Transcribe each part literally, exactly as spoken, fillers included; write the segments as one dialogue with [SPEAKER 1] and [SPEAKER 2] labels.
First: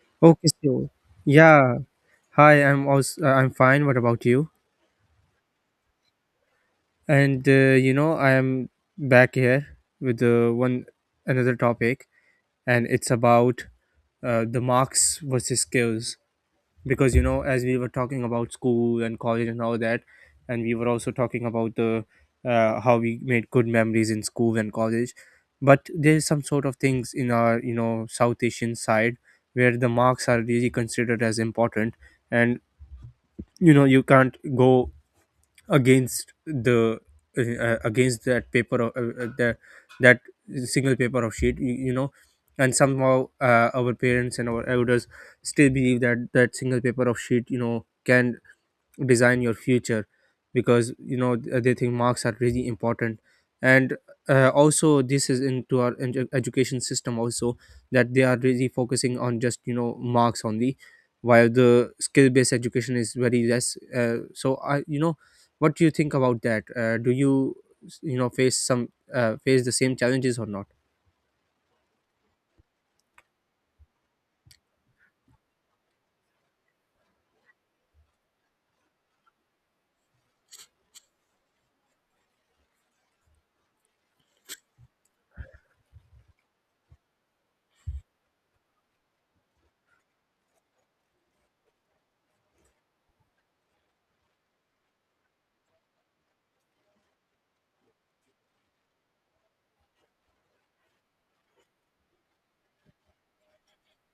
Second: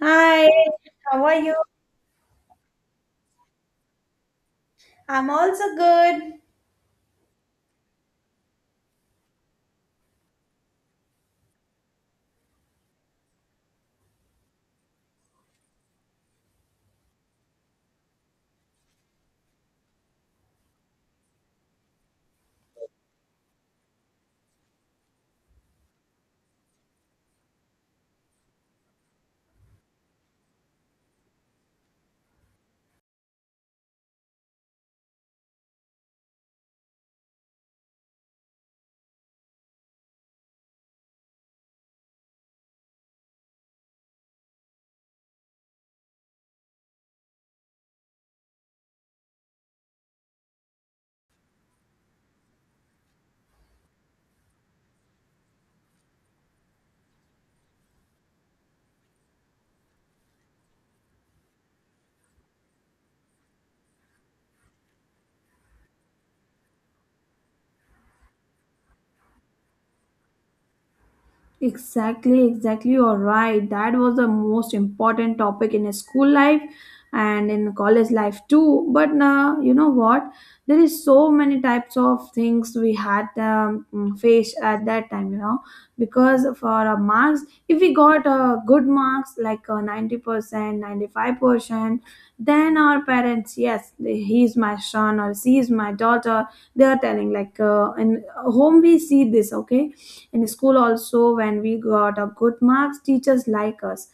[SPEAKER 1] Hi,
[SPEAKER 2] Okay, so
[SPEAKER 1] how are you?
[SPEAKER 2] yeah, hi. I'm also uh, I'm fine. What about you?
[SPEAKER 1] I'm also good.
[SPEAKER 2] And uh, you know, I am back here with uh, one another topic, and it's about uh, the marks versus skills. Because you know, as we were talking about school and college and all that, and we were also talking about the uh, how we made good memories in school and college. But there's some sort of things in our you know South Asian side where the marks are really considered as important, and you know you can't go against the uh, against that paper of uh, uh, the that single paper of sheet, you, you know and somehow uh, our parents and our elders still believe that that single paper of sheet you know can design your future, because you know th- they think marks are really important. And uh, also, this is into our edu- education system also, that they are really focusing on just you know marks only, while the skill based education is very less. Uh, so I you know what do you think about that? Uh, do you s- you know face some uh, face the same challenges or not?
[SPEAKER 1] Exactly, exactly. You're right. That was the most important topic in school life and in college life too. But now, you know what? There is so many types of things we had um, mm, faced at that time. You know, because for our marks, if we got uh, good marks like uh, ninety percent, ninety five percent, then our parents, yes, they- he is my son or she is my daughter. They are telling like uh, in home we see this. Okay, in school also when we got a good marks teachers like us,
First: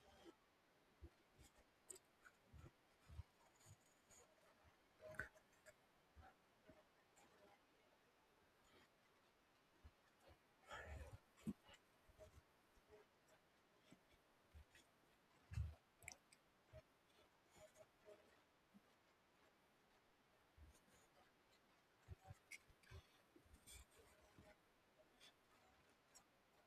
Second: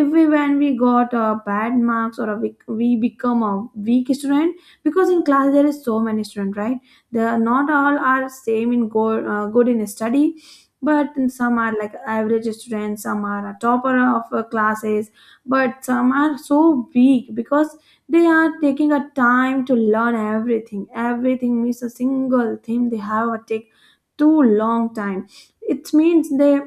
[SPEAKER 1] if we when we got a bad marks or a weak, we become a weak student because in class there is so many students, right? They are not all are same in go, uh, good in study, but some are like average students, some are a topper of uh, classes, but some are so weak because they are taking a time to learn everything. Everything means a single thing they have a take too long time. It means they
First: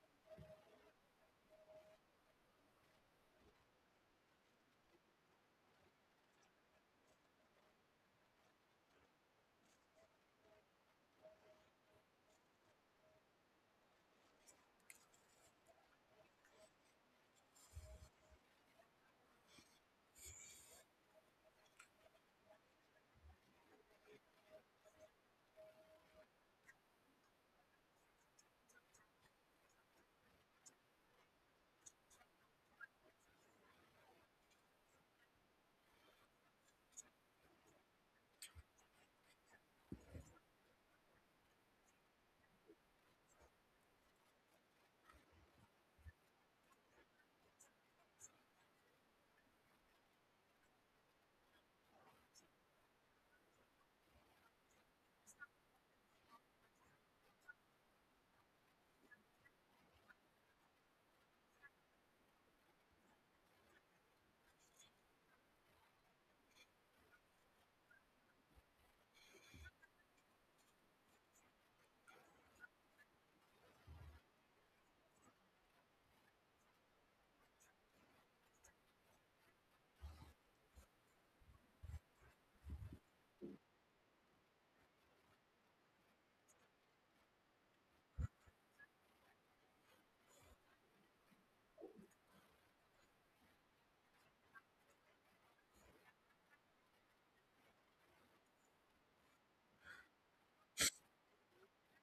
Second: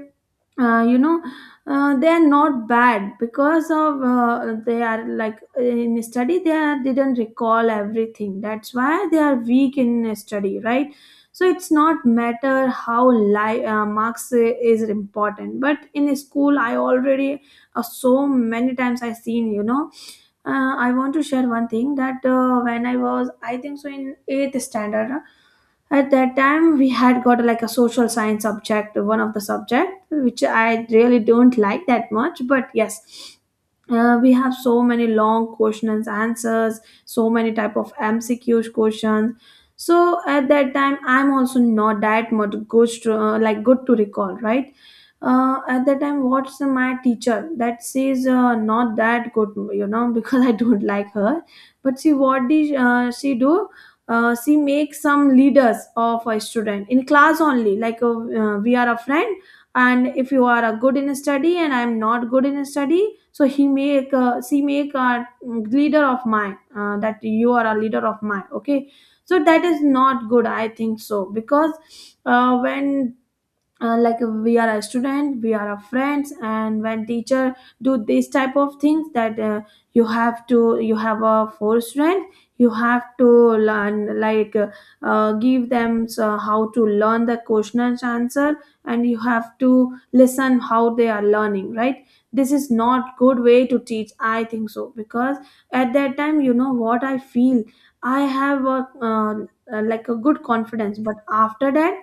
[SPEAKER 1] uh, you know uh, they are not bad because of uh, they are like in study they are, didn't recall everything, that's why they are weak in study, right? So it's not matter how li- uh, marks is important, but in school I already uh, so many times I seen, you know, uh, I want to share one thing that uh, when I was, I think so, in eighth standard, uh, at that time we had got like a social science subject, one of the subject which I really don't like that much. But yes, uh, we have so many long questions, answers, so many type of M C Qs questions. So at that time, I'm also not that much good, to, uh, like good to recall, right? Uh, at that time, what's my teacher that says uh, not that good, you know, because I don't like her. But see what did uh, she do. Uh, she makes some leaders of a student in class only, like uh, uh, we are a friend, and if you are a good in study and I'm not good in study, so he make uh, she make a mm, leader of mine, uh, that you are a leader of mine, okay? So that is not good, I think so, because uh, when uh, like we are a student, we are a friends, and when teacher do this type of things that uh, you have to, you have a four strength, you have to learn like uh, uh, give them uh, how to learn the question and answer, and you have to listen how they are learning, right? This is not good way to teach, I think so, because at that time, you know what I feel, I have a uh, uh, like a good confidence, but after that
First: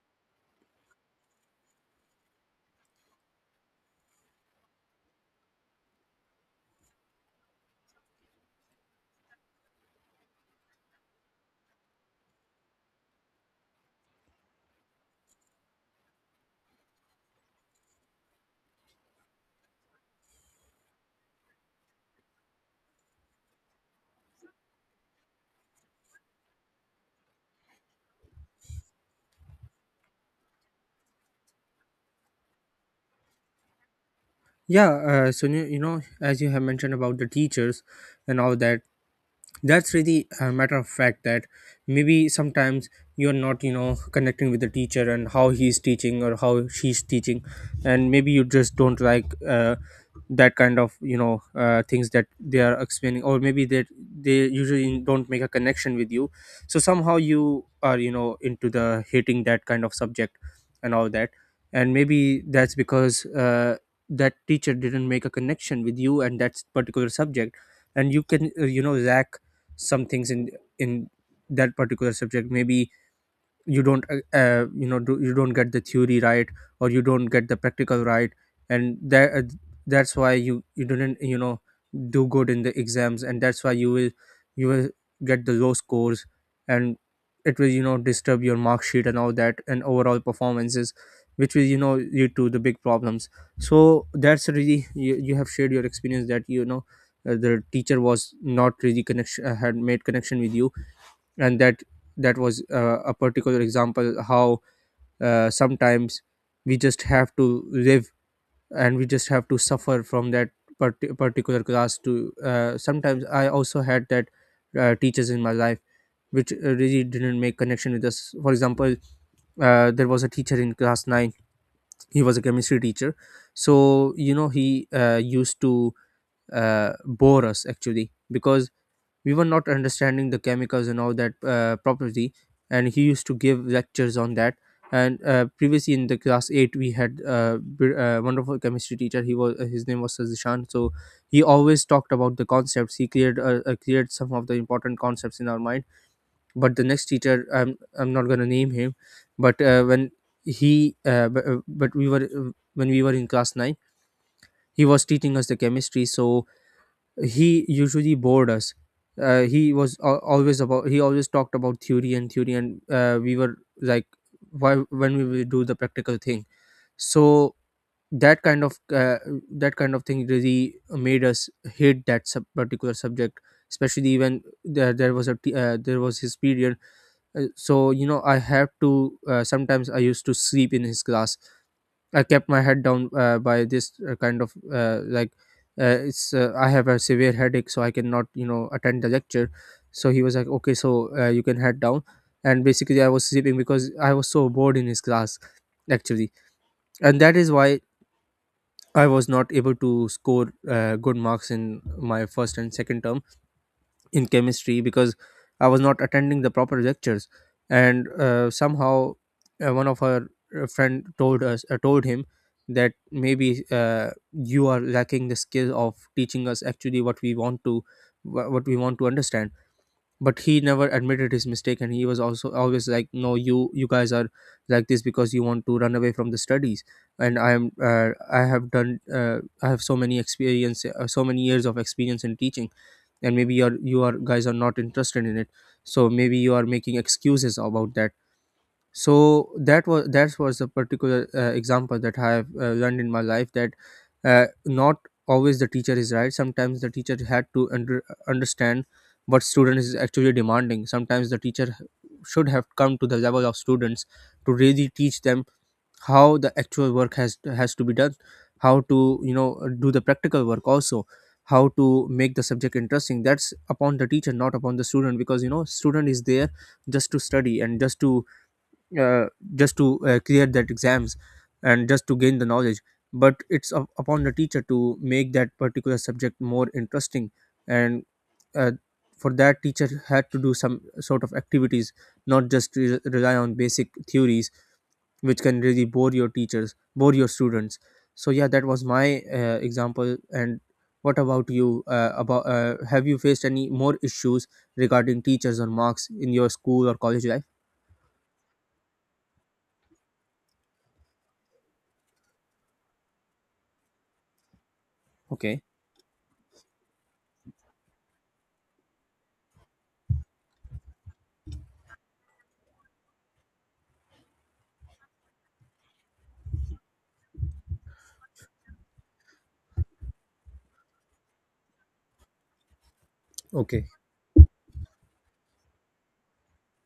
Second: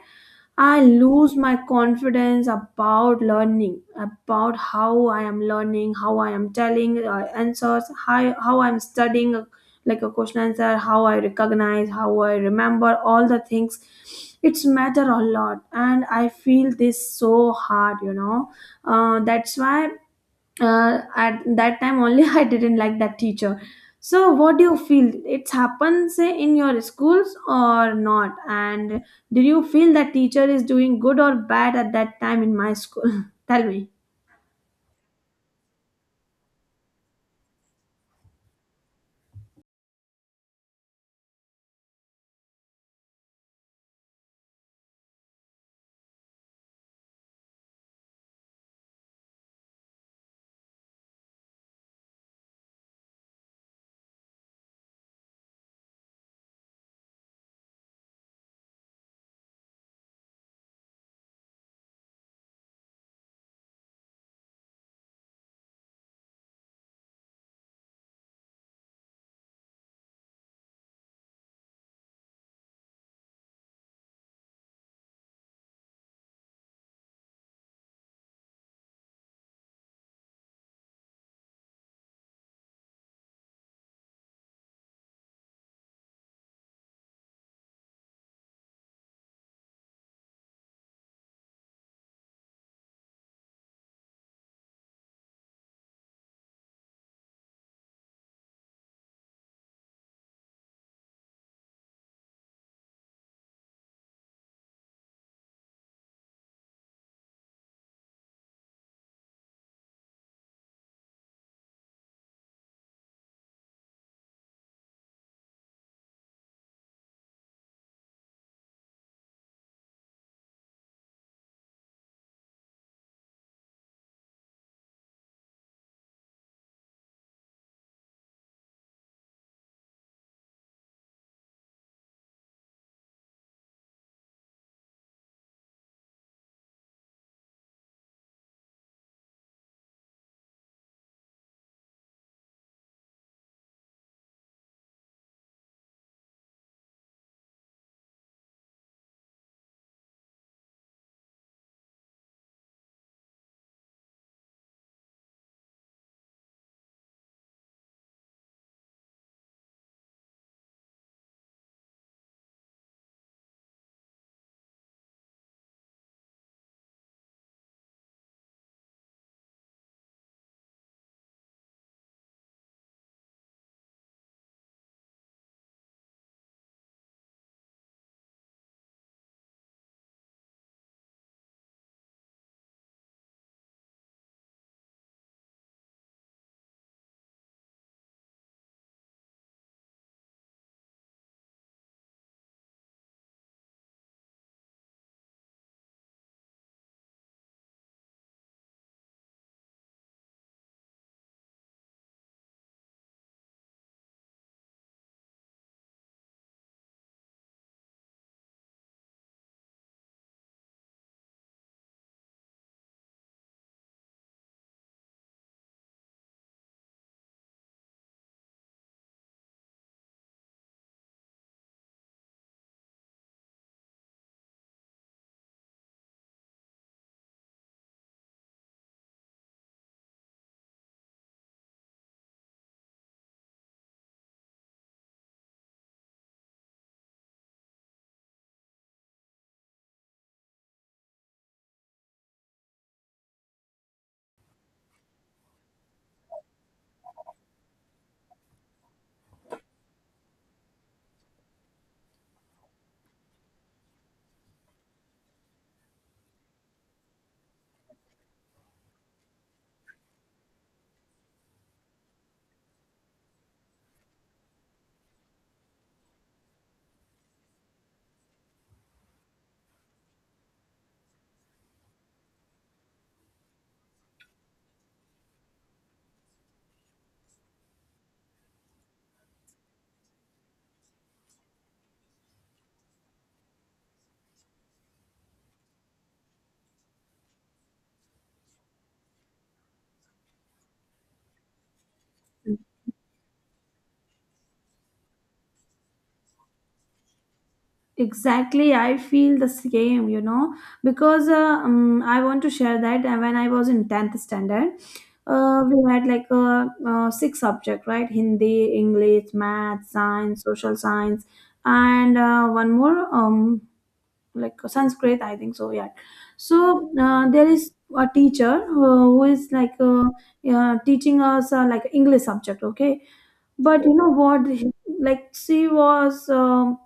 [SPEAKER 1] I lose my confidence about learning, about how I am learning, how I am telling uh, answers, how, how I'm studying uh, like a question answer, how I recognize, how I remember all the things. It's matter a lot, and I feel this so hard, you know. Uh, that's why uh, at that time only I didn't like that teacher. So what do you feel, it happens in your schools or not, and do you feel that teacher is doing good or bad at that time in my school? Tell me.
[SPEAKER 2] Yeah, uh, so you, you know as you have mentioned about the teachers and all that, that's really a matter of fact that maybe sometimes you're not you know connecting with the teacher and how he's teaching or how she's teaching. And maybe you just don't like uh, that kind of you know uh, things that they are explaining, or maybe that they usually don't make a connection with you. So somehow you are you know into the hating that kind of subject and all that. And maybe that's because uh, that teacher didn't make a connection with you and that particular subject, and you can uh, you know lack some things in in that particular subject. Maybe you don't uh, uh, you know do, you don't get the theory right, or you don't get the practical right. And that uh, that's why you you didn't you know do good in the exams, and that's why you will you will get the low scores, and it will you know disturb your mark sheet and all that and overall performances, which will you know lead to the big problems. So that's really, you, you have shared your experience that you know uh, the teacher was not really connection, uh, had made connection with you. And that that was uh, a particular example how uh, sometimes we just have to live and we just have to suffer from that parti particular class to. Uh, sometimes I also had that uh, teachers in my life which uh, really didn't make connection with us. For example, uh, there was a teacher in class nine. He was a chemistry teacher, so you know he uh, used to uh, bore us actually, because we were not understanding the chemicals and all that uh, properly, and he used to give lectures on that. And uh, previously in the class eight we had a br- uh, wonderful chemistry teacher. He was, his name was Sazishan, so he always talked about the concepts. He cleared uh, uh, cleared some of the important concepts in our mind. But the next teacher, i'm i'm not going to name him. but uh, when he uh, but, uh, but we were uh, When we were in class nine, he was teaching us the chemistry. So he usually bored us. Uh, he was al- always about, he always talked about theory and theory, and uh, we were like, why, when we will do the practical thing. So that kind of uh, that kind of thing really made us hate that sub- particular subject, especially when there, there was a t- uh, there was his period. Uh, so you know I have to uh, sometimes I used to sleep in his class. I kept my head down uh, by this uh, kind of uh, like uh, it's uh, I have a severe headache, so I cannot you know attend the lecture. So he was like, okay, so uh, you can head down, and basically I was sleeping because I was so bored in his class, actually. And that is why I was not able to score uh, good marks in my first and second term in chemistry, because I was not attending the proper lectures. And uh, somehow uh, one of her uh, friend told us, uh, told him that maybe uh, you are lacking the skill of teaching us actually what we want to wha- what we want to understand. But he never admitted his mistake, and he was also always like, no, you you guys are like this because you want to run away from the studies, and I am uh, i have done uh, I have so many experience, uh, so many years of experience in teaching, and maybe you're you are guys are not interested in it, so maybe you are making excuses about that. So that was that was a particular uh, example that I have uh, learned in my life that uh, not always the teacher is right. Sometimes the teacher had to under, understand what student is actually demanding. Sometimes the teacher should have come to the level of students to really teach them how the actual work has has to be done, how to you know do the practical work also, how to make the subject interesting. That's upon the teacher, not upon the student, because you know student is there just to study and just to uh, just to uh, clear that exams and just to gain the knowledge. But it's up- upon the teacher to make that particular subject more interesting. And uh, for that, teacher had to do some sort of activities, not just re- rely on basic theories, which can really bore your teachers, bore your students. So yeah, that was my uh, example. And what about you? Uh, about, uh, have you faced any more issues regarding teachers or marks in your school or college life?
[SPEAKER 1] Exactly, I feel the same, you know, because uh, um, I want to share that uh, when I was in tenth standard,
[SPEAKER 2] Okay,
[SPEAKER 1] uh, we had like a, uh, six subject, right? Hindi, english, math, science, social science, and uh, one more um, like uh, sanskrit, I think so, yeah. So uh, there is a teacher who, who is like uh, uh, teaching us uh, like english subject, okay? But
[SPEAKER 2] okay,
[SPEAKER 1] you know what, he- like she was um,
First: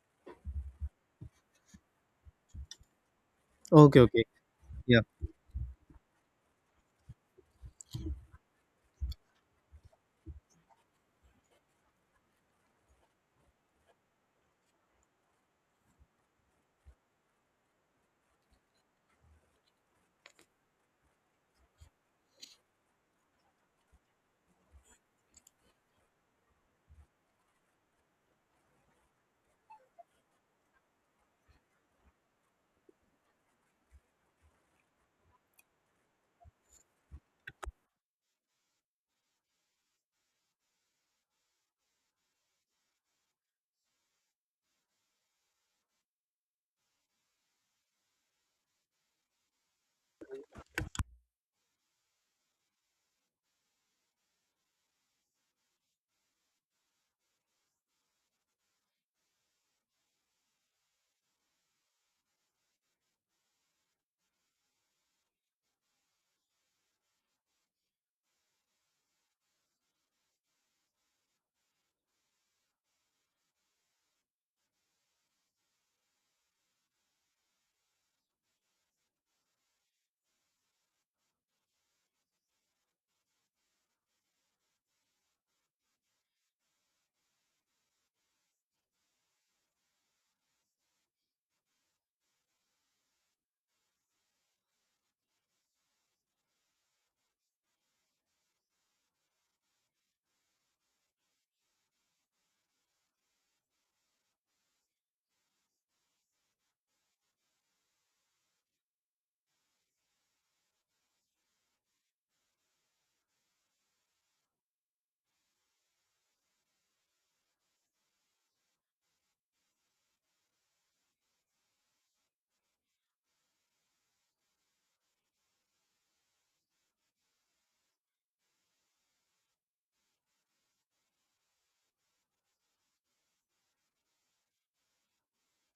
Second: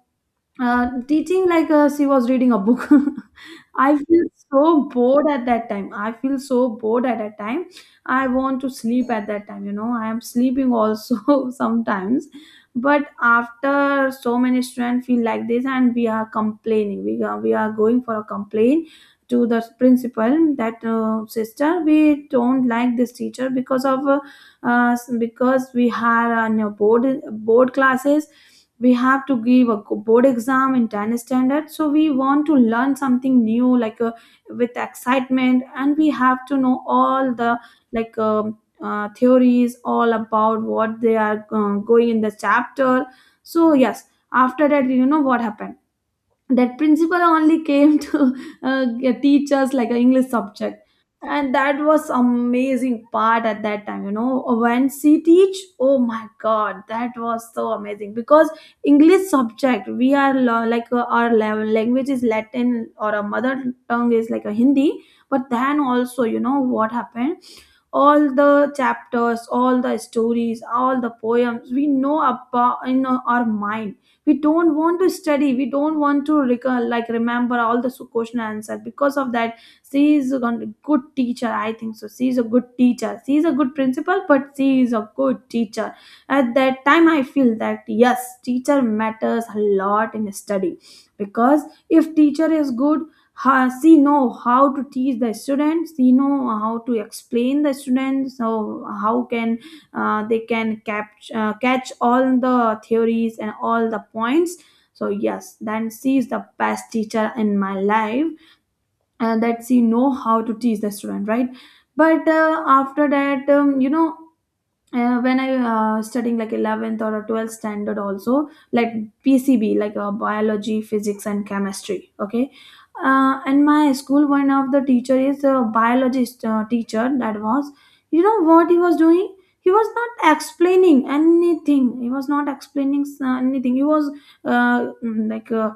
[SPEAKER 1] uh, teaching like uh, she was reading a book. I
[SPEAKER 2] okay,
[SPEAKER 1] feel
[SPEAKER 2] okay.
[SPEAKER 1] so
[SPEAKER 2] Yeah,
[SPEAKER 1] bored at that time, I feel so bored at that time, I want to sleep at that time, you know, I am sleeping also sometimes. But after so many students feel like this, and we are complaining, we are, we are going for a complaint to the principal that uh, sister, we don't like this teacher because of uh, uh, because we had uh, you know, board board classes, we have to give a co- board exam in tenth standard, so we want to learn something new like uh, with excitement, and we have to know all the like um, uh, theories, all about what they are uh, going in the chapter. So yes, after that you know what happened, that principal only came to uh, teach us like an english subject, and that was amazing part at that time, you know, when she teach, oh my god, that was so amazing, because english subject we are lo- like uh, our level language is latin, or our mother tongue is like a hindi, but then also you know what happened, all the chapters, all the stories, all the poems, we know about in our mind, we don't want to study, we don't want to recall, like remember all the su- question answer because of that. She is a gon- good teacher, I think so, she is a good teacher, she is a good principal, but she is a good teacher. At that time I feel that yes, teacher matters a lot in study, because if teacher is good, how, she know how to teach the students, she know how to explain the students, so how can uh, they can catch uh, catch all the theories and all the points. So yes, then she is the best teacher in my life, and that she know how to teach the student, right? But uh, after that, um, you know, uh, when I uh, studying like eleventh or twelfth standard also, like P C B, like uh, biology, physics, and chemistry, okay? Uh, and my school, one of the teacher is a biologist uh, teacher, that was, you know what he was doing, he was not explaining anything, he was not explaining s- uh, anything, he was uh, mm, like uh,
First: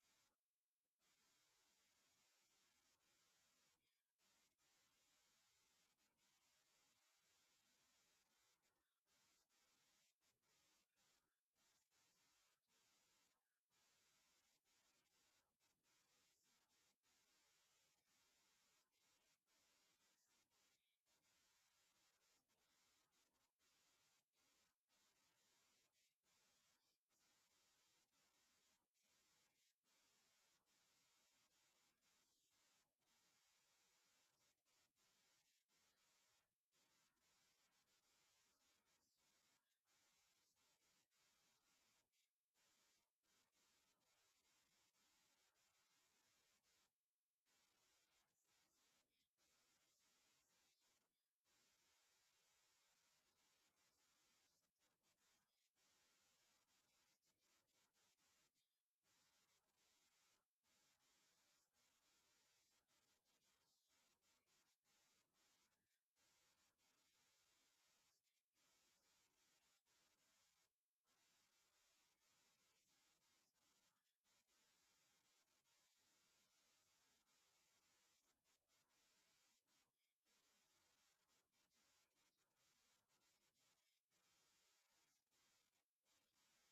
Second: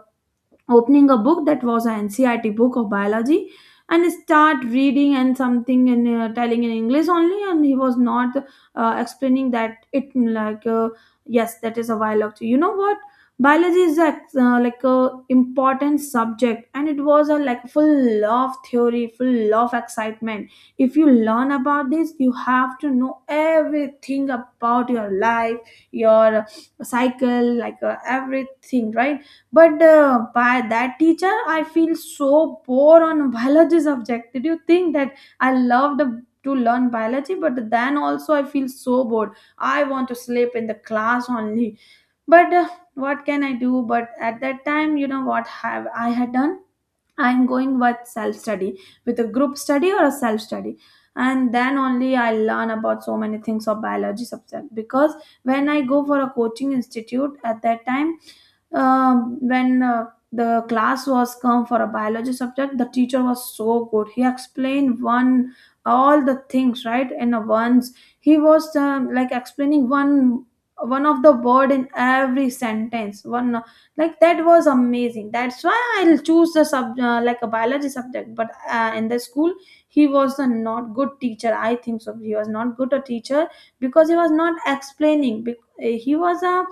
[SPEAKER 1] opening a book that was an N C R T book of biology, and start reading and something, and uh, telling in English only, and he was not uh, explaining that it, like uh, yes, that is a biology, you know what, biology is a, uh, like a important subject, and it was a like full of theory, full of excitement. If you learn about this, you have to know everything about your life, your cycle, like uh, everything, right? But uh, by that teacher, I feel so bored on biology subject. Did you think that I loved to learn biology, but then also I feel so bored. I want to sleep in the class only. But uh, what can I do? But at that time, you know what have I had done, I'm going with self study, with a group study or a self study. And then only I learn about so many things of biology subject, because when I go for a coaching institute at that time, um, when uh, the class was come for a biology subject, the teacher was so good. He explained one all the things right in a once. He was um, like explaining one one of the word in every sentence, one like that was amazing, that's why I'll choose the sub uh, like a biology subject. But uh, in the school, he was a not good teacher, I think so, he was not good a teacher, because he was not explaining, bec- uh, he was a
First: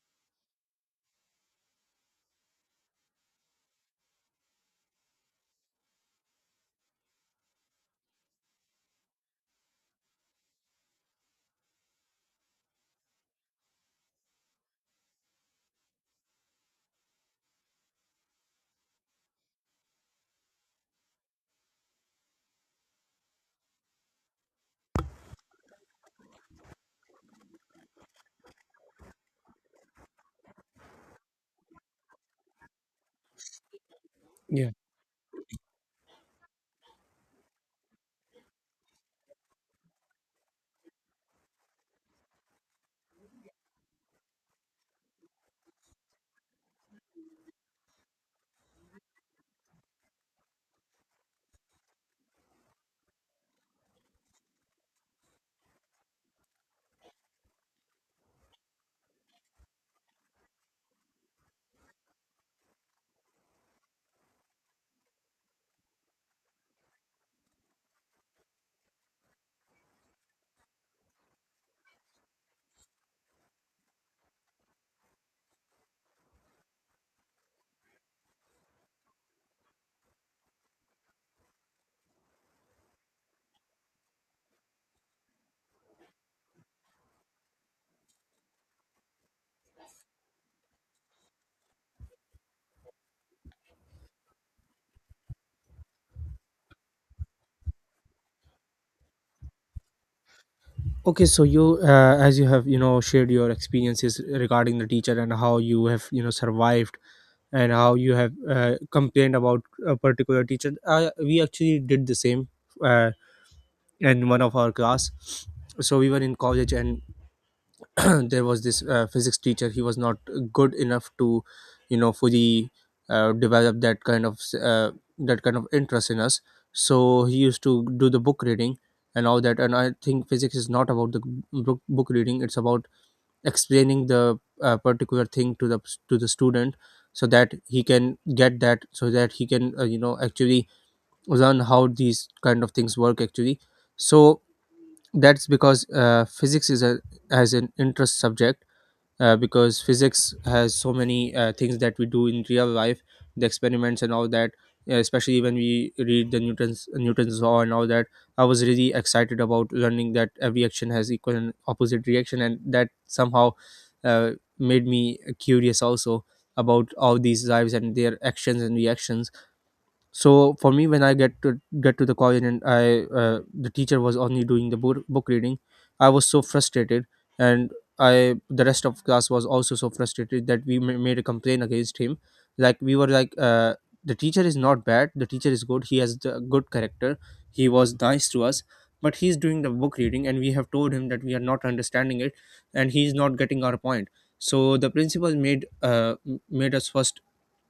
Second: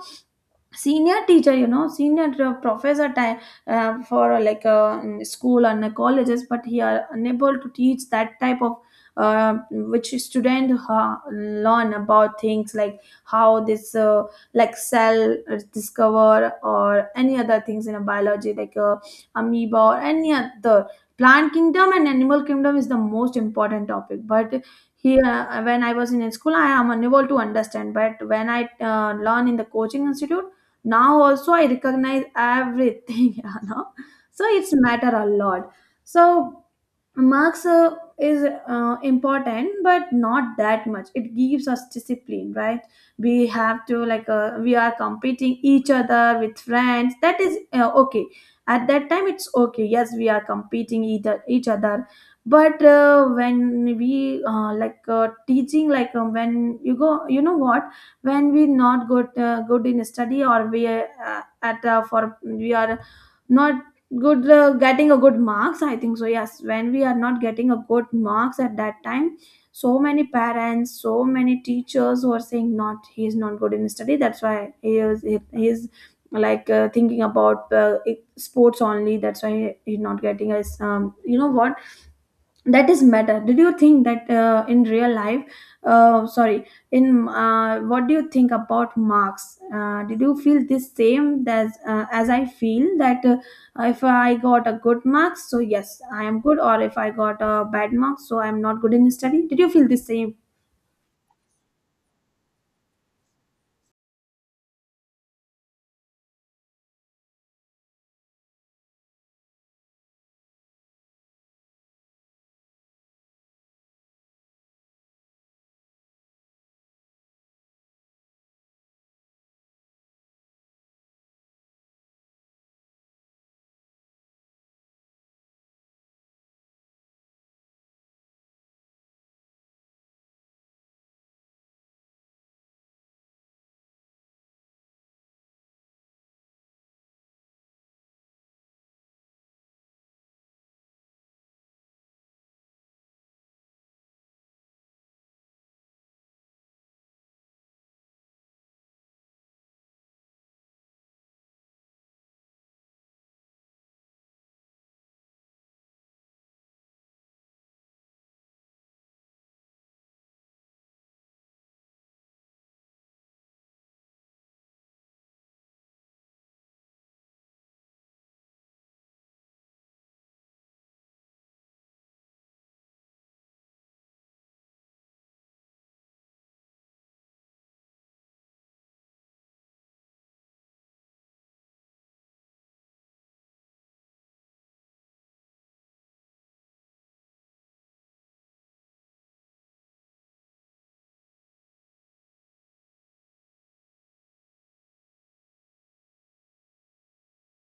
[SPEAKER 1] senior teacher, you know, senior uh, professor time uh, for uh, like uh, in school and the colleges, but he are unable to teach that type of uh, which student uh, learn about things, like how this uh, like cell is discover, or any other things in a biology, like uh, amoeba, or any other plant kingdom and animal kingdom is the most important topic. But here uh, when I was in school, I am unable to understand, but when I uh, learn in the coaching institute, now also I recognize everything you know, so it's
[SPEAKER 2] yeah.
[SPEAKER 1] matter a lot. So marks uh, is uh, important, but not that much. It gives us discipline, right? We have to like uh, we are competing each other with friends. That is uh, okay. At that time, it's okay. Yes, we are competing either each other, but uh, when we uh, like uh, teaching, like um, when you go, you know what? When we not good uh, good in study, or we uh, at uh, for we are not good uh, getting a good marks, I think so. Yes, when we are not getting a good marks at that time, so many parents, so many teachers who are saying not he is not good in study, that's why he is he he is like uh, thinking about uh, sports only, that's why he, he's not getting a um, you know what that is matter. Did you think that uh, in real life, uh, sorry in uh, what do you think about marks? Uh, did you feel the same as uh, as I feel that uh, if I got a good marks, so yes I am good, or if I got a bad marks, so I am not good in study? Did you feel the same?
[SPEAKER 2] Okay, so you, uh, as you have you know shared your experiences regarding the teacher, and how you have you know survived, and how you have uh, complained about a particular teacher, uh, we actually did the same uh, in one of our class. So we were in college, and there was this uh, physics teacher. He was not good enough to you know fully uh, develop that kind of uh, that kind of interest in us. So he used to do the book reading and all that. And I think physics is not about the book, book reading, it's about explaining the uh, particular thing to the to the student, so that he can get that, so that he can uh, you know actually learn how these kind of things work actually. So that's because uh, physics is a has an interest subject, uh, because physics has so many uh, things that we do in real life, the experiments and all that. Uh, especially when we read the newton's newton's law and all that, I was really excited about learning that every action has equal and opposite reaction. And that somehow uh, made me curious also about all these lives and their actions and reactions. So for me, when I get to get to the college, and I uh, the teacher was only doing the book, book reading, I was so frustrated. And I, the rest of class was also so frustrated, that we ma- made a complaint against him. Like, we were like, uh, the teacher is not bad, the teacher is good, he has the good character, he was nice to us. But he's doing the book reading and we have told him that we are not understanding it, and he's not getting our point. So the principal made uh, m- made us first,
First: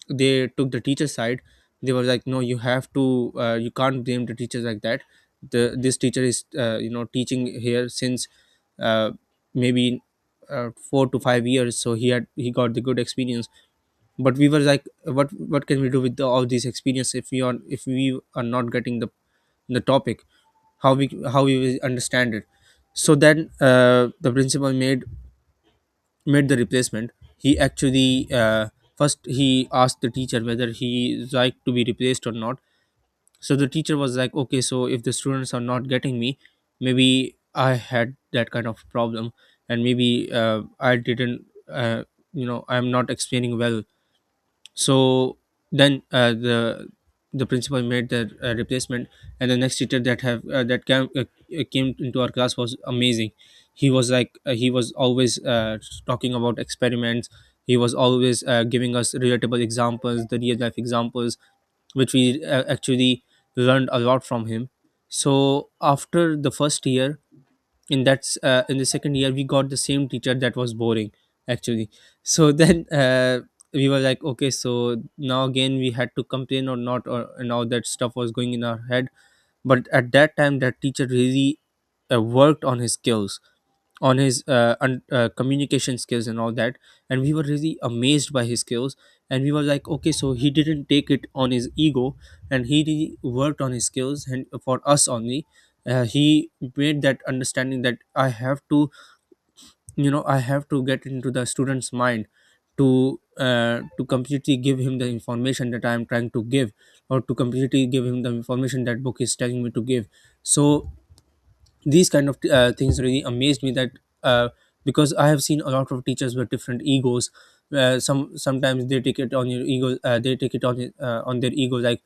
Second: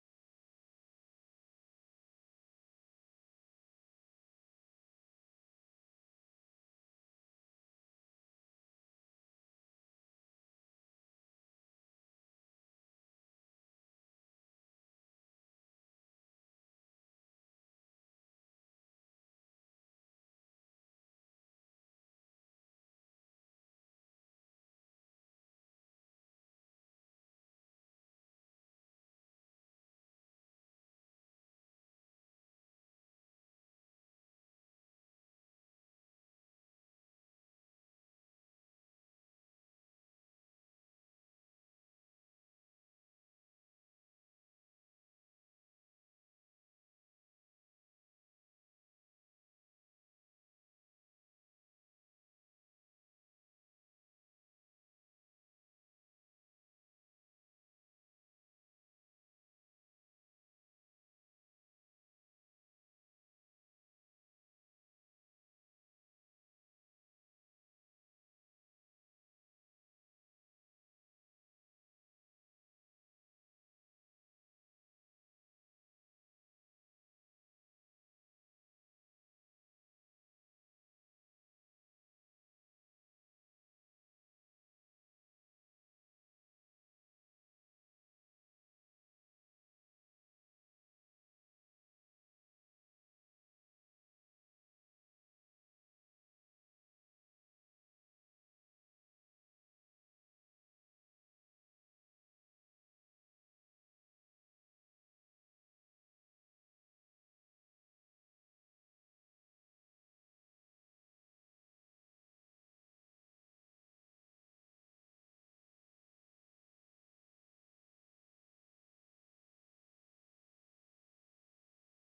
[SPEAKER 2] they took the teacher's side. They were like, no, you have to, uh, you can't blame the teachers like that. The This teacher is uh, you know teaching here since uh, maybe uh, four to five years, so he had, he got the good experience. But we were like, what what can we do with the, all these experience if we are, if we are not getting the the topic? How we, how we will understand it? So then uh, the principal made made the replacement. He actually uh, first he asked the teacher whether he is like to be replaced or not. So the teacher was like, okay, so if the students are not getting me, maybe I had that kind of problem, and maybe uh, I didn't, uh, you know I'm not explaining well. So then uh, the the principal made the uh, replacement. And the next teacher that have uh, that came uh, uh, came into our class was amazing. He was like uh, he was always uh, talking about experiments. He was always uh, giving us relatable examples, the real life examples, which we uh, actually learned a lot from him. So after the first year, in that s- uh, in the second year, we got the same teacher that was boring actually. So then uh, we were like, okay, so now again we had to complain or not, or and all that stuff was going in our head. But at that time, that teacher really uh, worked on his skills, on his uh, un- uh, communication skills and all that, and we were really amazed by his skills. And we were like, okay, so he didn't take it on his ego, and he really worked on his skills, and for us only, uh, he made that understanding that I have to, you know, I have to get into the student's mind to uh, to completely give him the information that I am trying to give, or to completely give him the information that book is telling me to give. So these kind of uh, things really amazed me, that uh, because I have seen a lot of teachers with different egos. Uh, some sometimes they take it on your ego. Uh, they take it on it, uh, on their ego. Like,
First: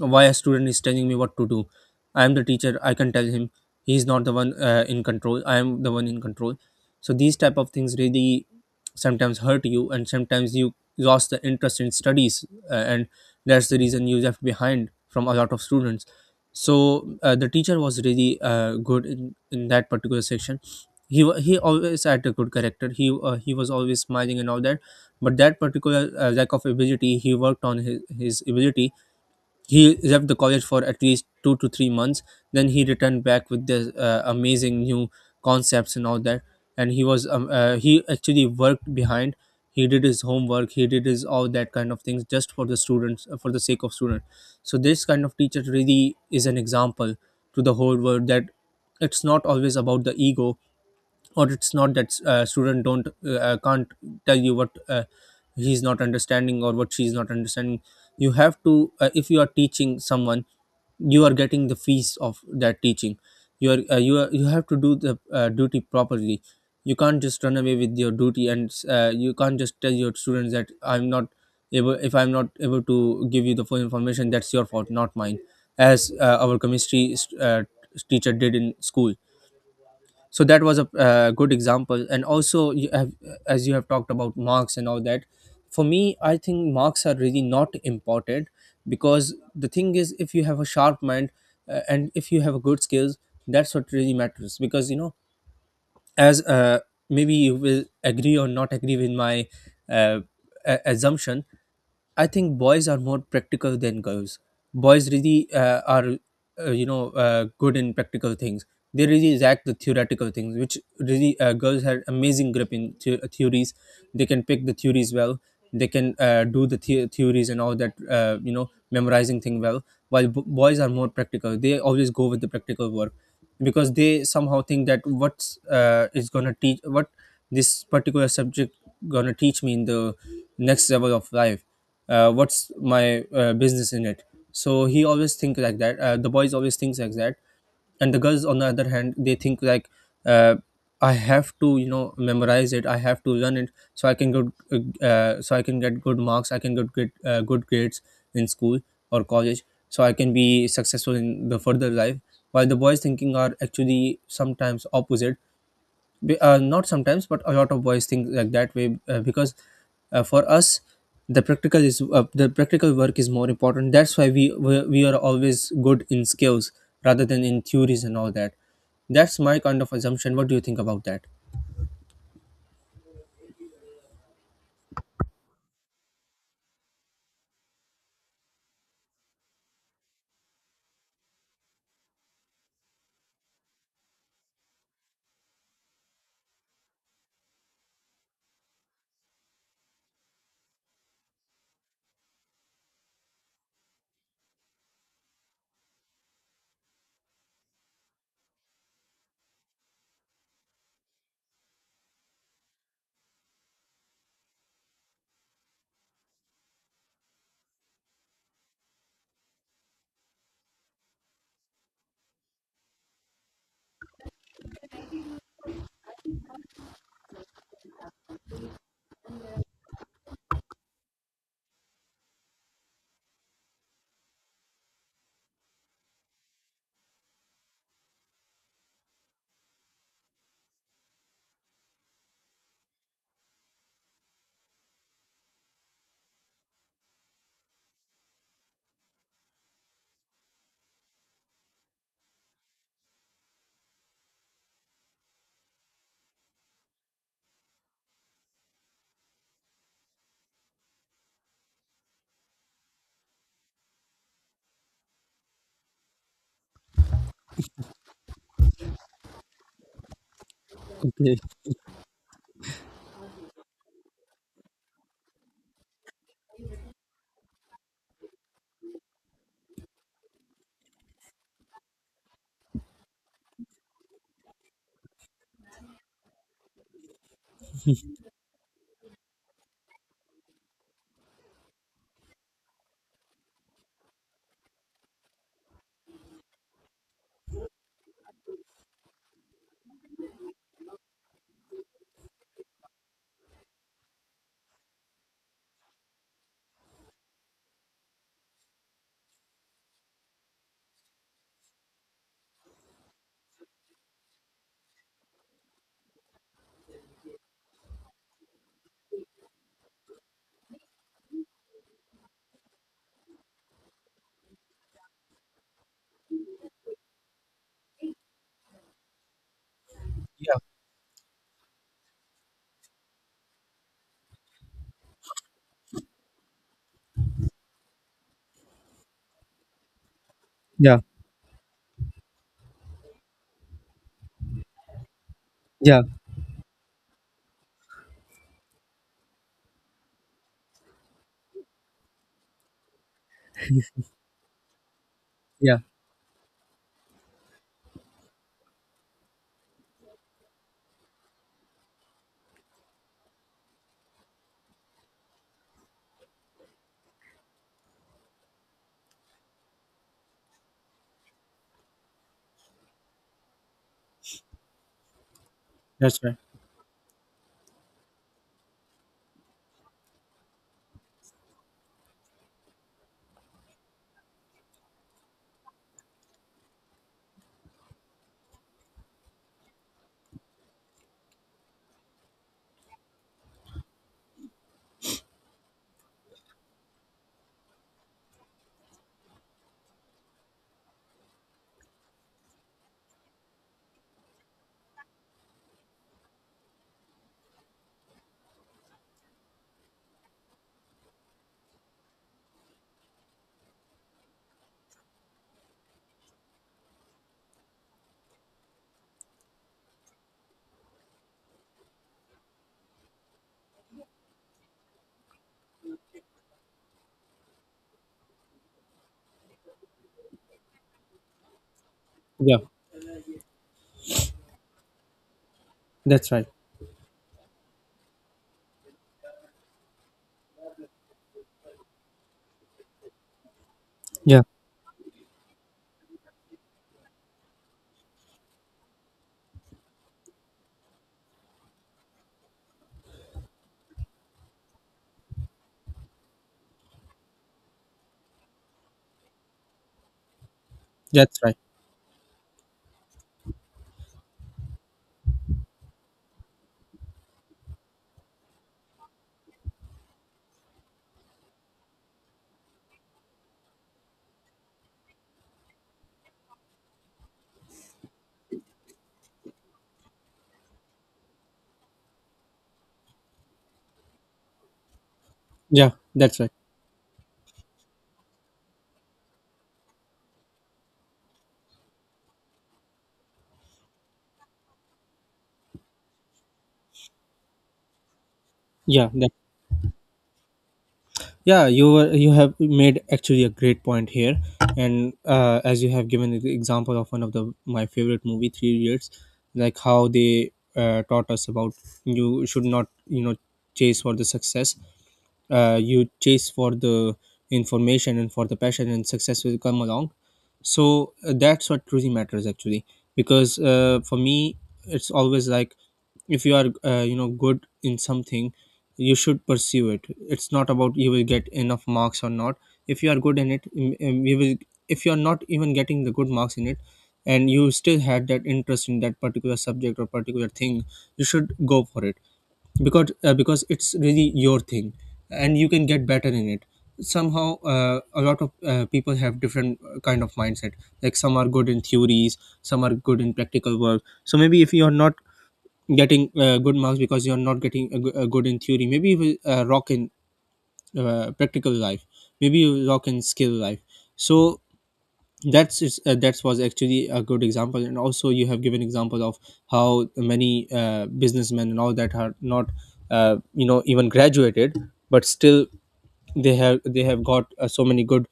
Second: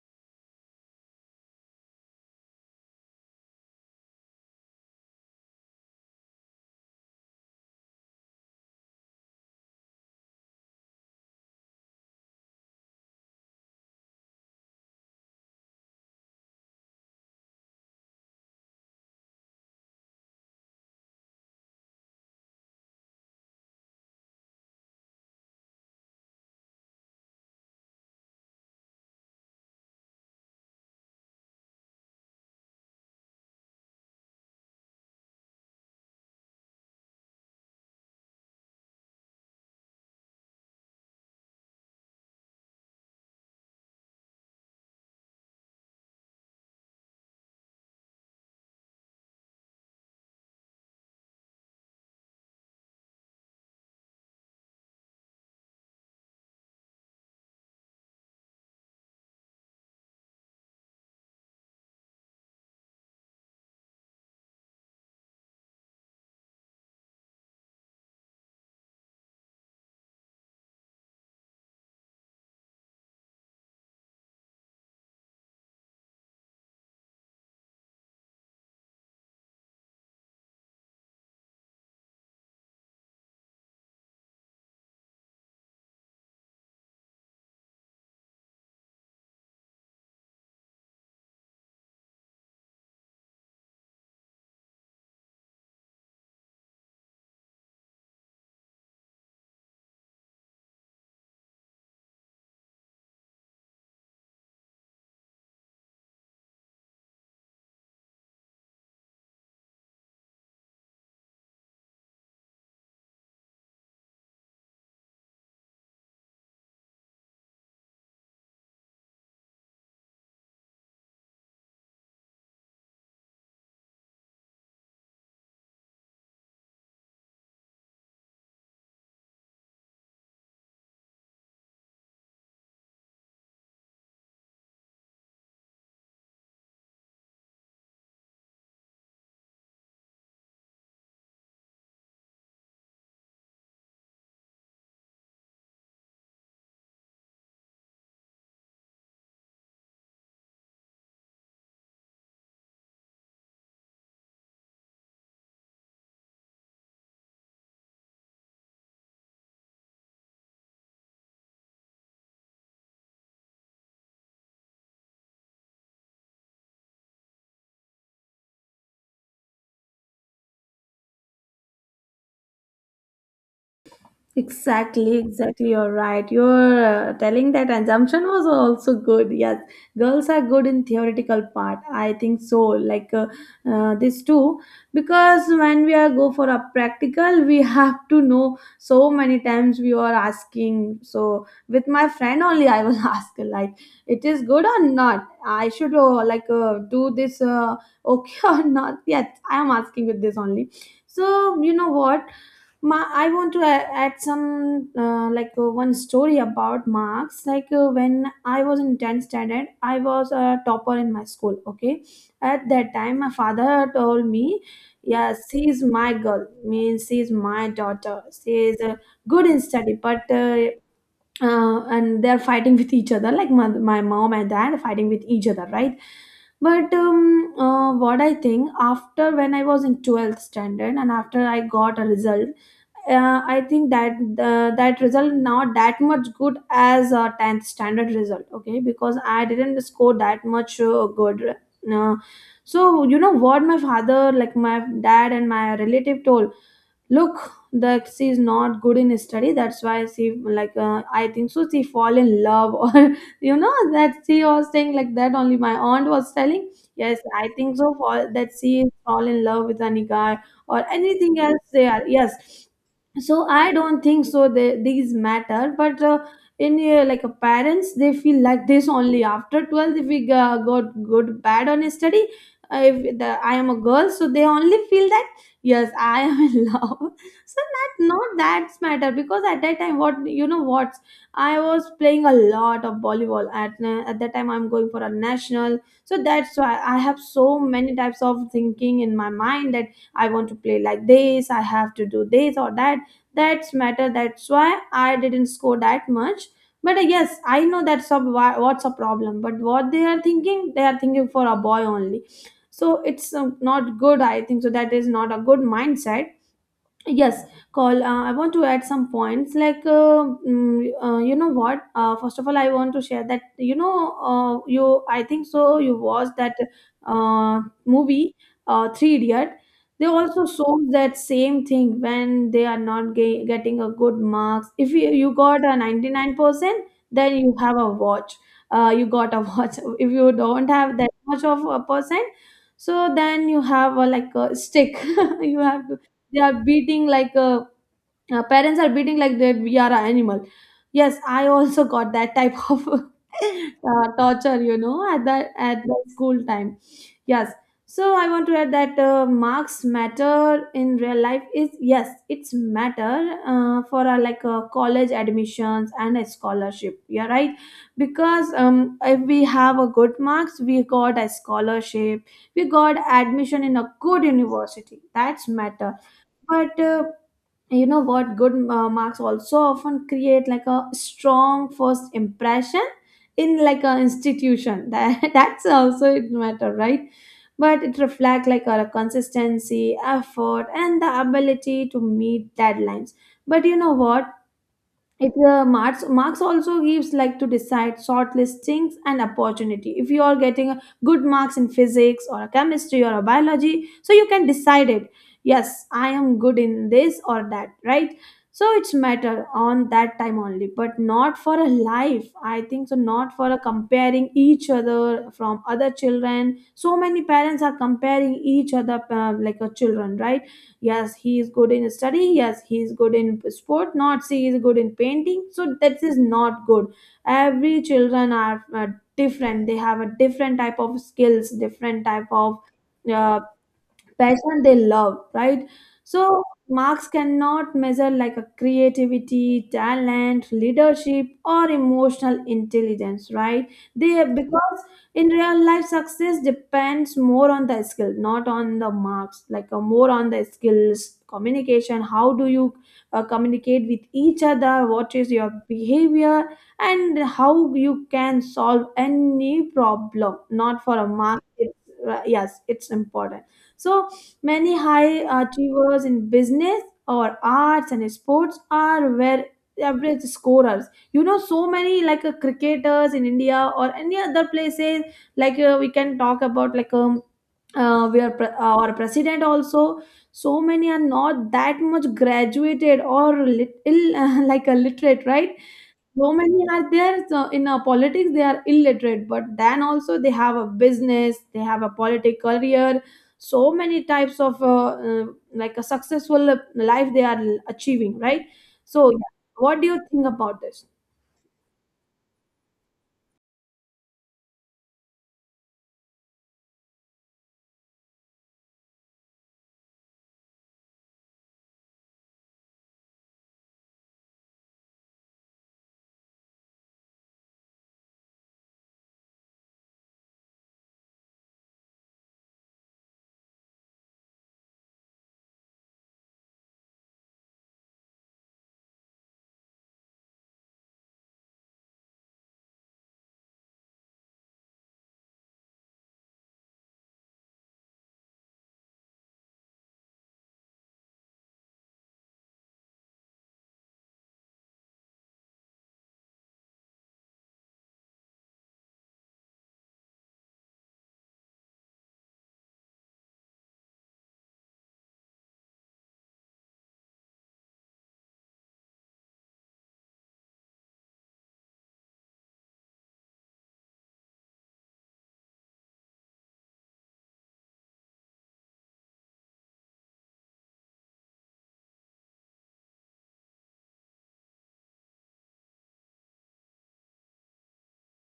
[SPEAKER 2] why a student is telling me what to do? I am the teacher. I can tell him. He's not the one uh, in control. I am the one in control. So these type of things really sometimes hurt you, and sometimes you lost the interest in studies, uh, and that's the reason you left behind from a lot of students. So uh, the teacher was really uh, good in, in that particular section. He wa- he always had a good character. He uh, he was always smiling and all that, but that particular uh, lack of ability, he worked on his, his ability. He left the college for at least two to three months. Then he returned back with the uh, amazing new concepts and all that. And he was um, uh, he actually worked behind. He did his homework. He did his all that kind of things just for the students, uh, for the sake of students. So this kind of teacher really is an example to the whole world that it's not always about the ego, or it's not that uh, student don't uh, uh, can't tell you what uh, he's not understanding or what she's not understanding. You have to uh, if you are teaching someone, you are getting the fees of that teaching, you are, uh, you are, you have to do the uh, duty properly. You can't just run away with your duty, and uh, you can't just tell your students that I'm not able, if I'm not able to give you the full information, that's your fault, not mine, as uh, our chemistry uh, teacher did in school. So that was a uh, good example. And also you have, as you have talked about marks and all that, for me I think marks are really not important, because the thing is, if you have a sharp mind uh, and if you have a good skills, that's what really matters. Because, you know, as uh, maybe you will agree or not agree with my uh, a- assumption. I think boys are more practical than girls. Boys really uh, are, uh, you know, uh, good in practical things. They really lack the theoretical things, which really uh, girls had amazing grip in the- theories. They can pick the theories well. They can uh, do the, the- theories and all that, uh, you know, memorizing thing well. While b- boys are more practical, they always go with the practical work, because they somehow think that what's uh, is gonna teach, what this particular subject gonna teach me in the next level of life, uh, what's my uh, business in it. So he always think like that, uh, the boys always thinks like that. And the girls on the other hand, they think like, uh, I have to, you know, memorize it. I have to learn it so I can good, uh, so I can get good marks. I can get good, uh, good grades in school or college, so I can be successful in the further life. While the boys thinking are actually sometimes opposite, Be- uh, not sometimes, but a lot of boys think like that way, uh, because uh, for us, the practical is uh, the practical work is more important. That's why we we we are always good in skills rather than in theories and all that. That's my kind of assumption. What do you think about that?
[SPEAKER 1] Exactly, exactly. You're right. You're uh, telling that assumption was also good. Yes, girls are good in theoretical part, I think so. Like uh, uh, this too, because when we are go for a practical, we have to know, so many times we are asking. So with my friend only, I will ask like, it is good or not? I should uh, like uh, do this uh, okay or not? Yes, I am asking with this only. So you know what? Ma, I want to a- add some uh, like uh, one story about marks. Like uh, when I was in tenth standard, I was a topper in my school. Okay, at that time, my father told me, "Yes, she is my girl. Means she is my daughter. She is uh, good in study, but." Uh, uh, and they're fighting with each other, like my, my mom and dad are fighting with each other, right? But um, uh, what I think, after when I was in twelfth standard and after I got a result, uh, I think that uh, that result not that much good as a tenth standard result. Okay, because I didn't score that much uh, good. Uh, so you know what my father, like my dad and my relative told, look, that she is not good in study, that's why she, like uh, I think so, she fall in love, or you know, that she was saying like that only, my aunt was telling, yes I think so fall, that she is fall in love with any guy or
[SPEAKER 2] Okay.
[SPEAKER 1] anything else, they are. Yes, so I don't think so they, these matter. But uh, in uh, like a parents, they feel like this only after twelfth. If we uh, got good bad on study, uh, if the, I am a girl, so they only feel that yes, I am in love, so that not that's matter. Because at that time, what you know what, I was playing a lot of volleyball at na- at that time, I'm going for a national, so that's why I have so many types of thinking in my mind that I want to play like this, I have to do this or that. That's matter, that's why I didn't score that much. But uh, yes, I know that's a, why- what's a problem, but what they are thinking, they are thinking for a boy only. So it's um, not good, I think so, that is not a good mindset. Yes, call. Uh, I want to add some points. Like, uh, mm, uh, you know what? Uh, first of all, I want to share that you know, uh, you, I think so, you watched that uh, movie, uh, Three Idiot. They also
[SPEAKER 2] Yeah.
[SPEAKER 1] show that same thing when they are not ge- getting a good marks. If you, you got a ninety nine percent, then you have a watch. Uh, you got a watch. If you don't have
[SPEAKER 2] Yeah.
[SPEAKER 1] that much of a percent, so then you have a like a stick. You have,
[SPEAKER 2] Yeah.
[SPEAKER 1] they are beating like a uh, parents are beating like that we are an animal. Yes, I also got that type of uh, torture, you know, at that
[SPEAKER 2] Yeah.
[SPEAKER 1] at the school time. Yes, so I want to add that uh, marks matter in real life, is yes, it's matter uh, for uh, like uh, college admissions and a scholarship, yeah, right? Because um, if we have a good marks, we got a scholarship, we got admission in a good university, that's matter.
[SPEAKER 2] That's right.
[SPEAKER 1] But uh, you know what, good uh, marks also often create like a strong first impression in like an institution, that that's also it matter, right? But it reflects like our consistency, effort, and the ability to meet deadlines. But you know what, it uh, marks marks also gives like to decide short listings and opportunity. If you are getting a good marks in physics or chemistry or biology, so you can decide it, yes I am good in this or that, right? So it's matter on that time only, but not for a life, I think so. Not for a comparing each other from other children. So many parents are comparing each other uh, like a children, right? Yes he is good in study, yes he is good in sport, not, she is good in painting, so that is not good. Every children are uh, different, they have a different type of skills, different type of
[SPEAKER 2] Yeah,
[SPEAKER 1] uh, passion, they love, right?
[SPEAKER 2] that's
[SPEAKER 1] So
[SPEAKER 2] right.
[SPEAKER 1] marks cannot measure like a creativity, talent, leadership, or emotional intelligence, right? They,
[SPEAKER 2] Yeah.
[SPEAKER 1] because in real life, success depends more on the skill, not on the marks, like uh, more on the skills, communication, how do you uh, communicate with each other, what is your behavior, and how you can solve any problem, not for a
[SPEAKER 2] That's
[SPEAKER 1] mark.
[SPEAKER 2] right.
[SPEAKER 1] It's, uh, yes, it's important. So many high achievers in business or arts and sports are where average scorers. You know, so many like uh, cricketers in India or any other places. Like uh, we can talk about like um, uh, we are pre- our president also. So many are not that much graduated or lit- ill, like a literate, right?
[SPEAKER 2] Yeah,
[SPEAKER 1] So
[SPEAKER 2] that's right.
[SPEAKER 1] many are there. So in uh, politics, they are illiterate, but then also they have a business, they have a political career. So many types of uh, uh, like a successful life they are achieving, right? So
[SPEAKER 2] Yeah, that.
[SPEAKER 1] yeah, what do you think about this?
[SPEAKER 2] Yeah, you were, you have made actually a great point here, and uh, as you have given the example of one of the my favorite movie, Three years, like how they uh, taught us about, you should not, you know, chase for the success, uh, you chase for the information and for the passion and success will come along. So uh, that's what truly matters actually. Because uh, for me it's always like, if you are uh, you know good in something, you should pursue it. It's not about you will get enough marks or not. If you are good in it, mm, mm, you will, if you are not even getting the good marks in it, and you still had that interest in that particular subject or particular thing, you should go for it. Because uh, because it's really your thing, and you can get better in it somehow. Uh, a lot of uh, people have different uh, kind of mindset. Like, some are good in theories, some are good in practical work. So maybe if you're not getting uh, good marks because you're not getting a, go- a good in theory, maybe you will uh, rock in uh, practical life. Maybe you will rock in skill life. So that's is uh, that was actually a good example. And also you have given examples of how many uh, businessmen and all that are not uh, you know even graduated, but still they have, they have got uh, so many good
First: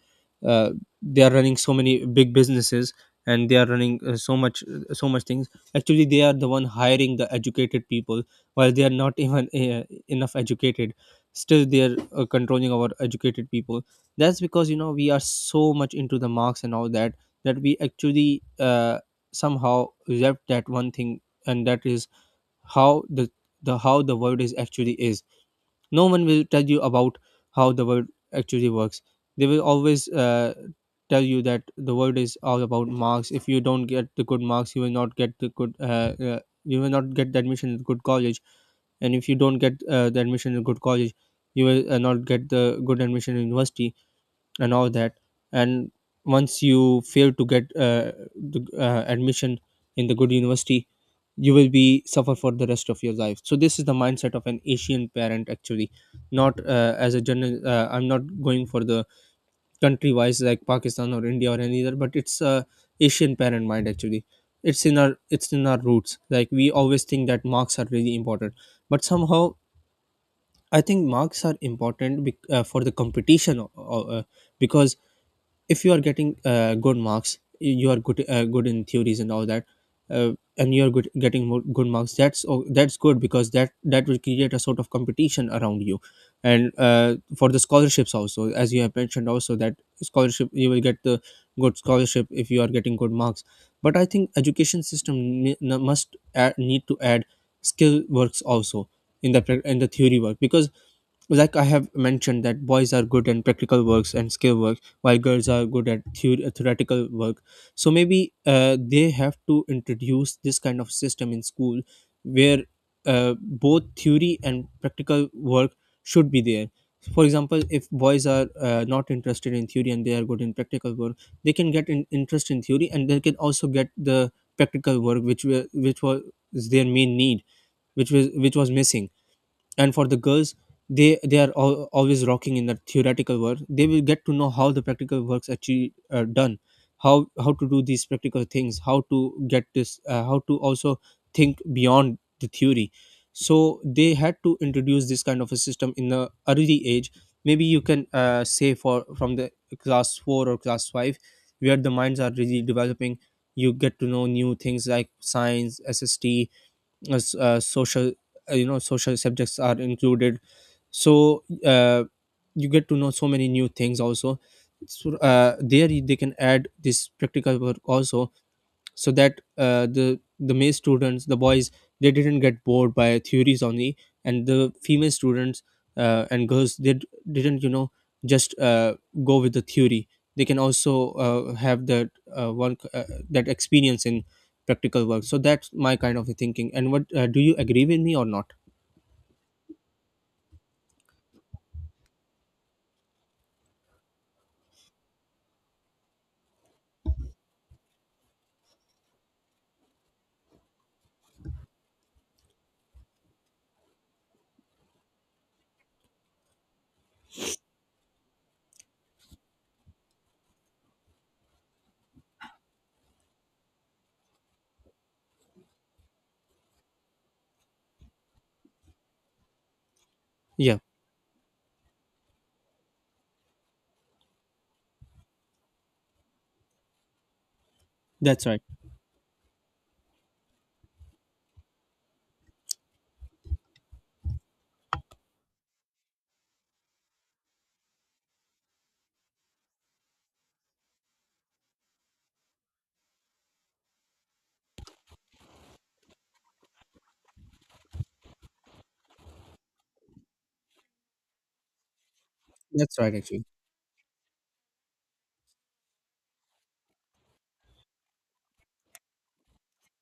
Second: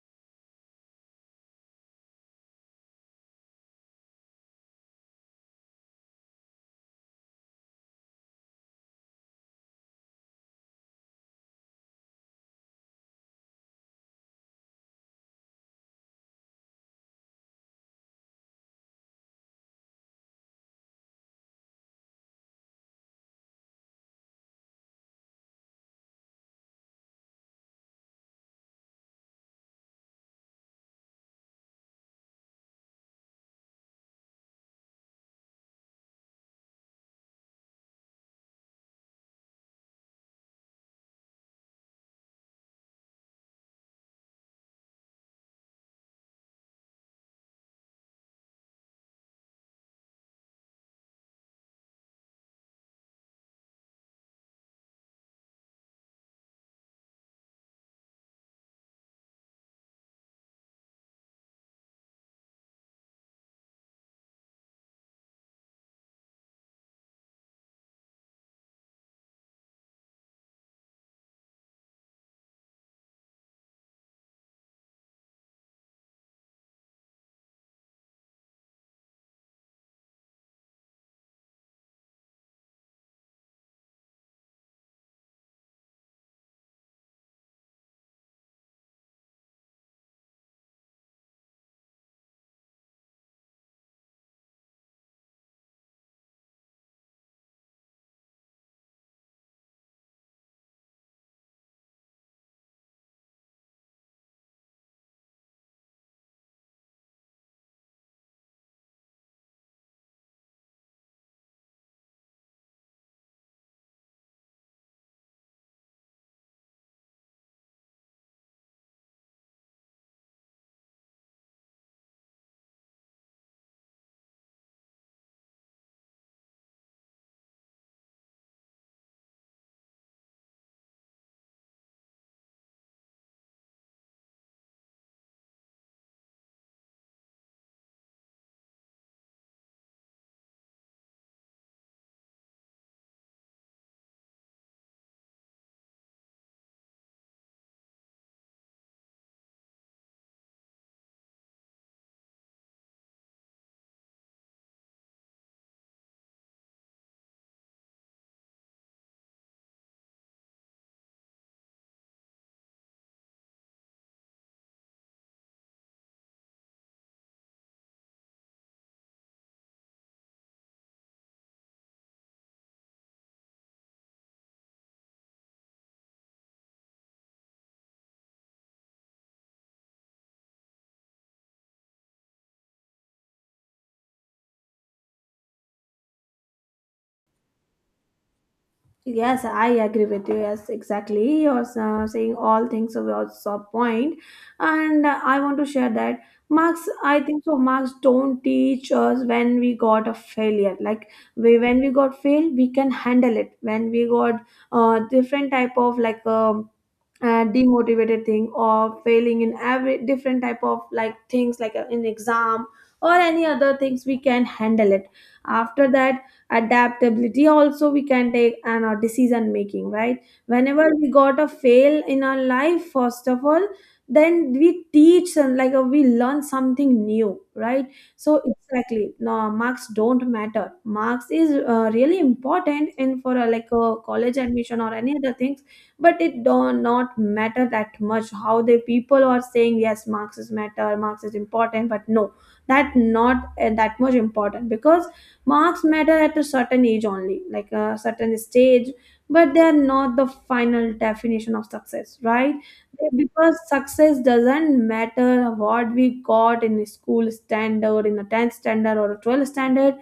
[SPEAKER 2] uh, they are running so many big businesses, and they are running uh, so much uh, so much things. Actually, they are the one hiring the educated people, while they are not even uh, enough educated. Still they are uh, controlling our educated people. That's because, you know, we are so much into the marks and all that, that we actually uh, somehow left that one thing. And that is, how the the how the world is actually is. No one will tell you about how the world actually works. They will always uh, tell you that the world is all about marks. If you don't get the good marks, you will not get the good uh, uh, you will not get the admission in good college. And if you don't get uh, the admission in good college, you will uh, not get the good admission in university and all that. And once you fail to get uh, the, uh, admission in the good university, you will be suffer for the rest of your life. So this is the mindset of an Asian parent actually. Not uh, as a general, uh, I'm not going for the country wise like Pakistan or India or any other, but it's a Asian parent mind actually. It's in our, it's in our roots. Like, we always think that marks are really important. But somehow I think marks are important, bec- uh, for the competition, uh, uh, because if you are getting uh, good marks, y- you are good, uh, good in theories and all that, uh, and you are good getting more good marks, that's o- that's good, because that, that will create a sort of competition around you. And uh, for the scholarships also, as you have mentioned also, that scholarship, you will get the good scholarship if you are getting good marks. But I think education system, ne- n- must add, need to add skill works also in the prac- in the theory work. Because like I have mentioned that boys are good in practical works and skill work, while girls are good at the- theoretical work. So maybe uh, they have to introduce this kind of system in school, where uh, both theory and practical work should be there. For example, if boys are uh, not interested in theory and they are good in practical work, they can get in interest in theory, and they can also get the practical work, which were, which was their main need, which was, which was missing. And for the girls, they they are al- always rocking in the theoretical work, they will get to know how the practical works actually uh, done, how how to do these practical things, how to get this, uh, how to also think beyond the theory. So they had to introduce this kind of a system in the early age. Maybe you can uh, say for from the class four or class five, where the minds are really developing, you get to know new things like science, SST, as, uh, social uh, you know social subjects are included. So uh, you get to know so many new things also. So, uh, there you- they can add this practical work also, so that uh, the the male students, the boys, they didn't get bored by theories only. And the female students uh, and girls, they d- didn't, you know, just uh, go with the theory. They can also uh, have that uh, one uh, that experience in practical work. So that's my kind of thinking. And what uh, do you agree with me or not?
[SPEAKER 1] Yes, I agree with you. Yes, exactly. You're uh, saying all things of your sub point, and uh, I want to share that marks, I think so, marks don't teach us when we got a failure. Like we, when we got failed, we can handle it. When we got uh, different type of like um uh, demotivated thing or failing in every different type of like things, like uh, in exam or any other things, we can handle it. After that, adaptability also we can take, and our decision making, right?
[SPEAKER 2] Yeah,
[SPEAKER 1] Whenever we got a fail in our life, first of all, then we teach and like uh, we learn something new, right? So
[SPEAKER 2] that's right.
[SPEAKER 1] exactly, no, marks don't matter. Marks is uh, really important in for a, like a college admission or any other things, but it do not matter that much how the people are saying, yes marx is matter, marx is important, but no, that not uh, that much important. Because marks matter at a certain age only, like a certain stage, but they are not the final definition of success, right?
[SPEAKER 2] That's right actually.
[SPEAKER 1] Because success doesn't matter what we got in a school standard, in a tenth standard or a twelfth standard.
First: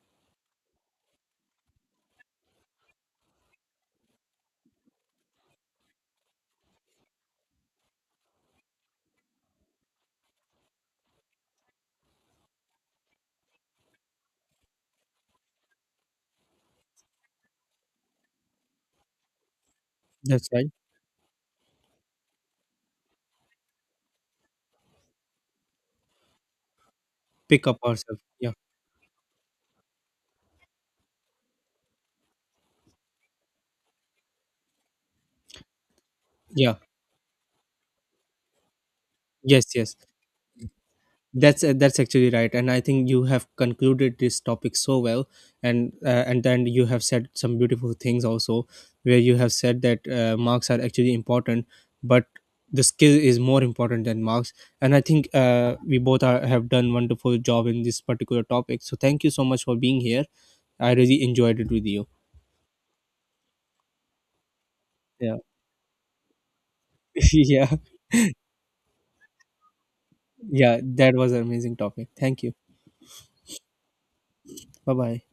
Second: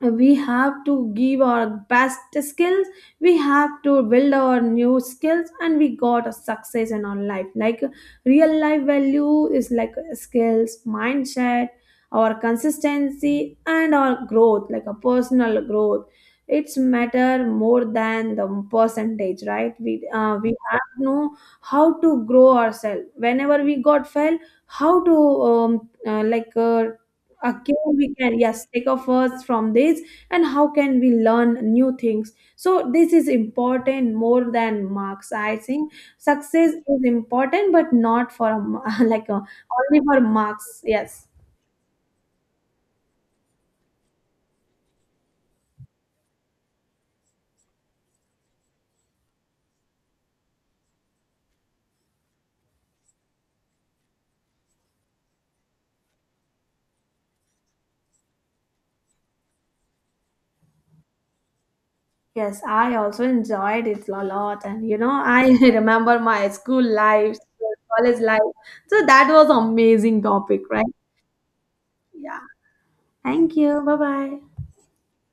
[SPEAKER 1] We have to give our best skills, we have to build our new skills, and we got a success in our life. Like real life value is like skills, mindset, our consistency, and our growth, like a personal growth. It's matter more than the percentage, right? We uh,
[SPEAKER 2] That's
[SPEAKER 1] we
[SPEAKER 2] right.
[SPEAKER 1] have to know how to grow ourselves whenever we got fail, how to um, uh, like uh,
[SPEAKER 2] Pick up
[SPEAKER 1] again, we
[SPEAKER 2] ourselves,
[SPEAKER 1] can,
[SPEAKER 2] yeah.
[SPEAKER 1] yes, take a first from this, and how can we learn new things. So this is important more than marks, I think. Success
[SPEAKER 2] Yeah.
[SPEAKER 1] is important, but not for a ma- like a,
[SPEAKER 2] Yes, yes.
[SPEAKER 1] only for marks. Yes,
[SPEAKER 2] That's uh, that's actually right. And I think you have concluded this topic so well. And uh, and then you have said some beautiful things also, where you have said that uh, marks are actually important, but the skill is more important than marks. And I think uh, we both are, have done wonderful job in this particular topic. So thank you so much for being here. I really enjoyed it with you.
[SPEAKER 1] yes, I also enjoyed it a lot, and you know,
[SPEAKER 2] Yeah.
[SPEAKER 1] I remember my school life,
[SPEAKER 2] Yeah.
[SPEAKER 1] college life. So that was amazing topic,
[SPEAKER 2] Yeah,
[SPEAKER 1] right?
[SPEAKER 2] that was an amazing topic.
[SPEAKER 1] Yeah,
[SPEAKER 2] Thank you.
[SPEAKER 1] thank you, bye bye.
[SPEAKER 2] Bye bye.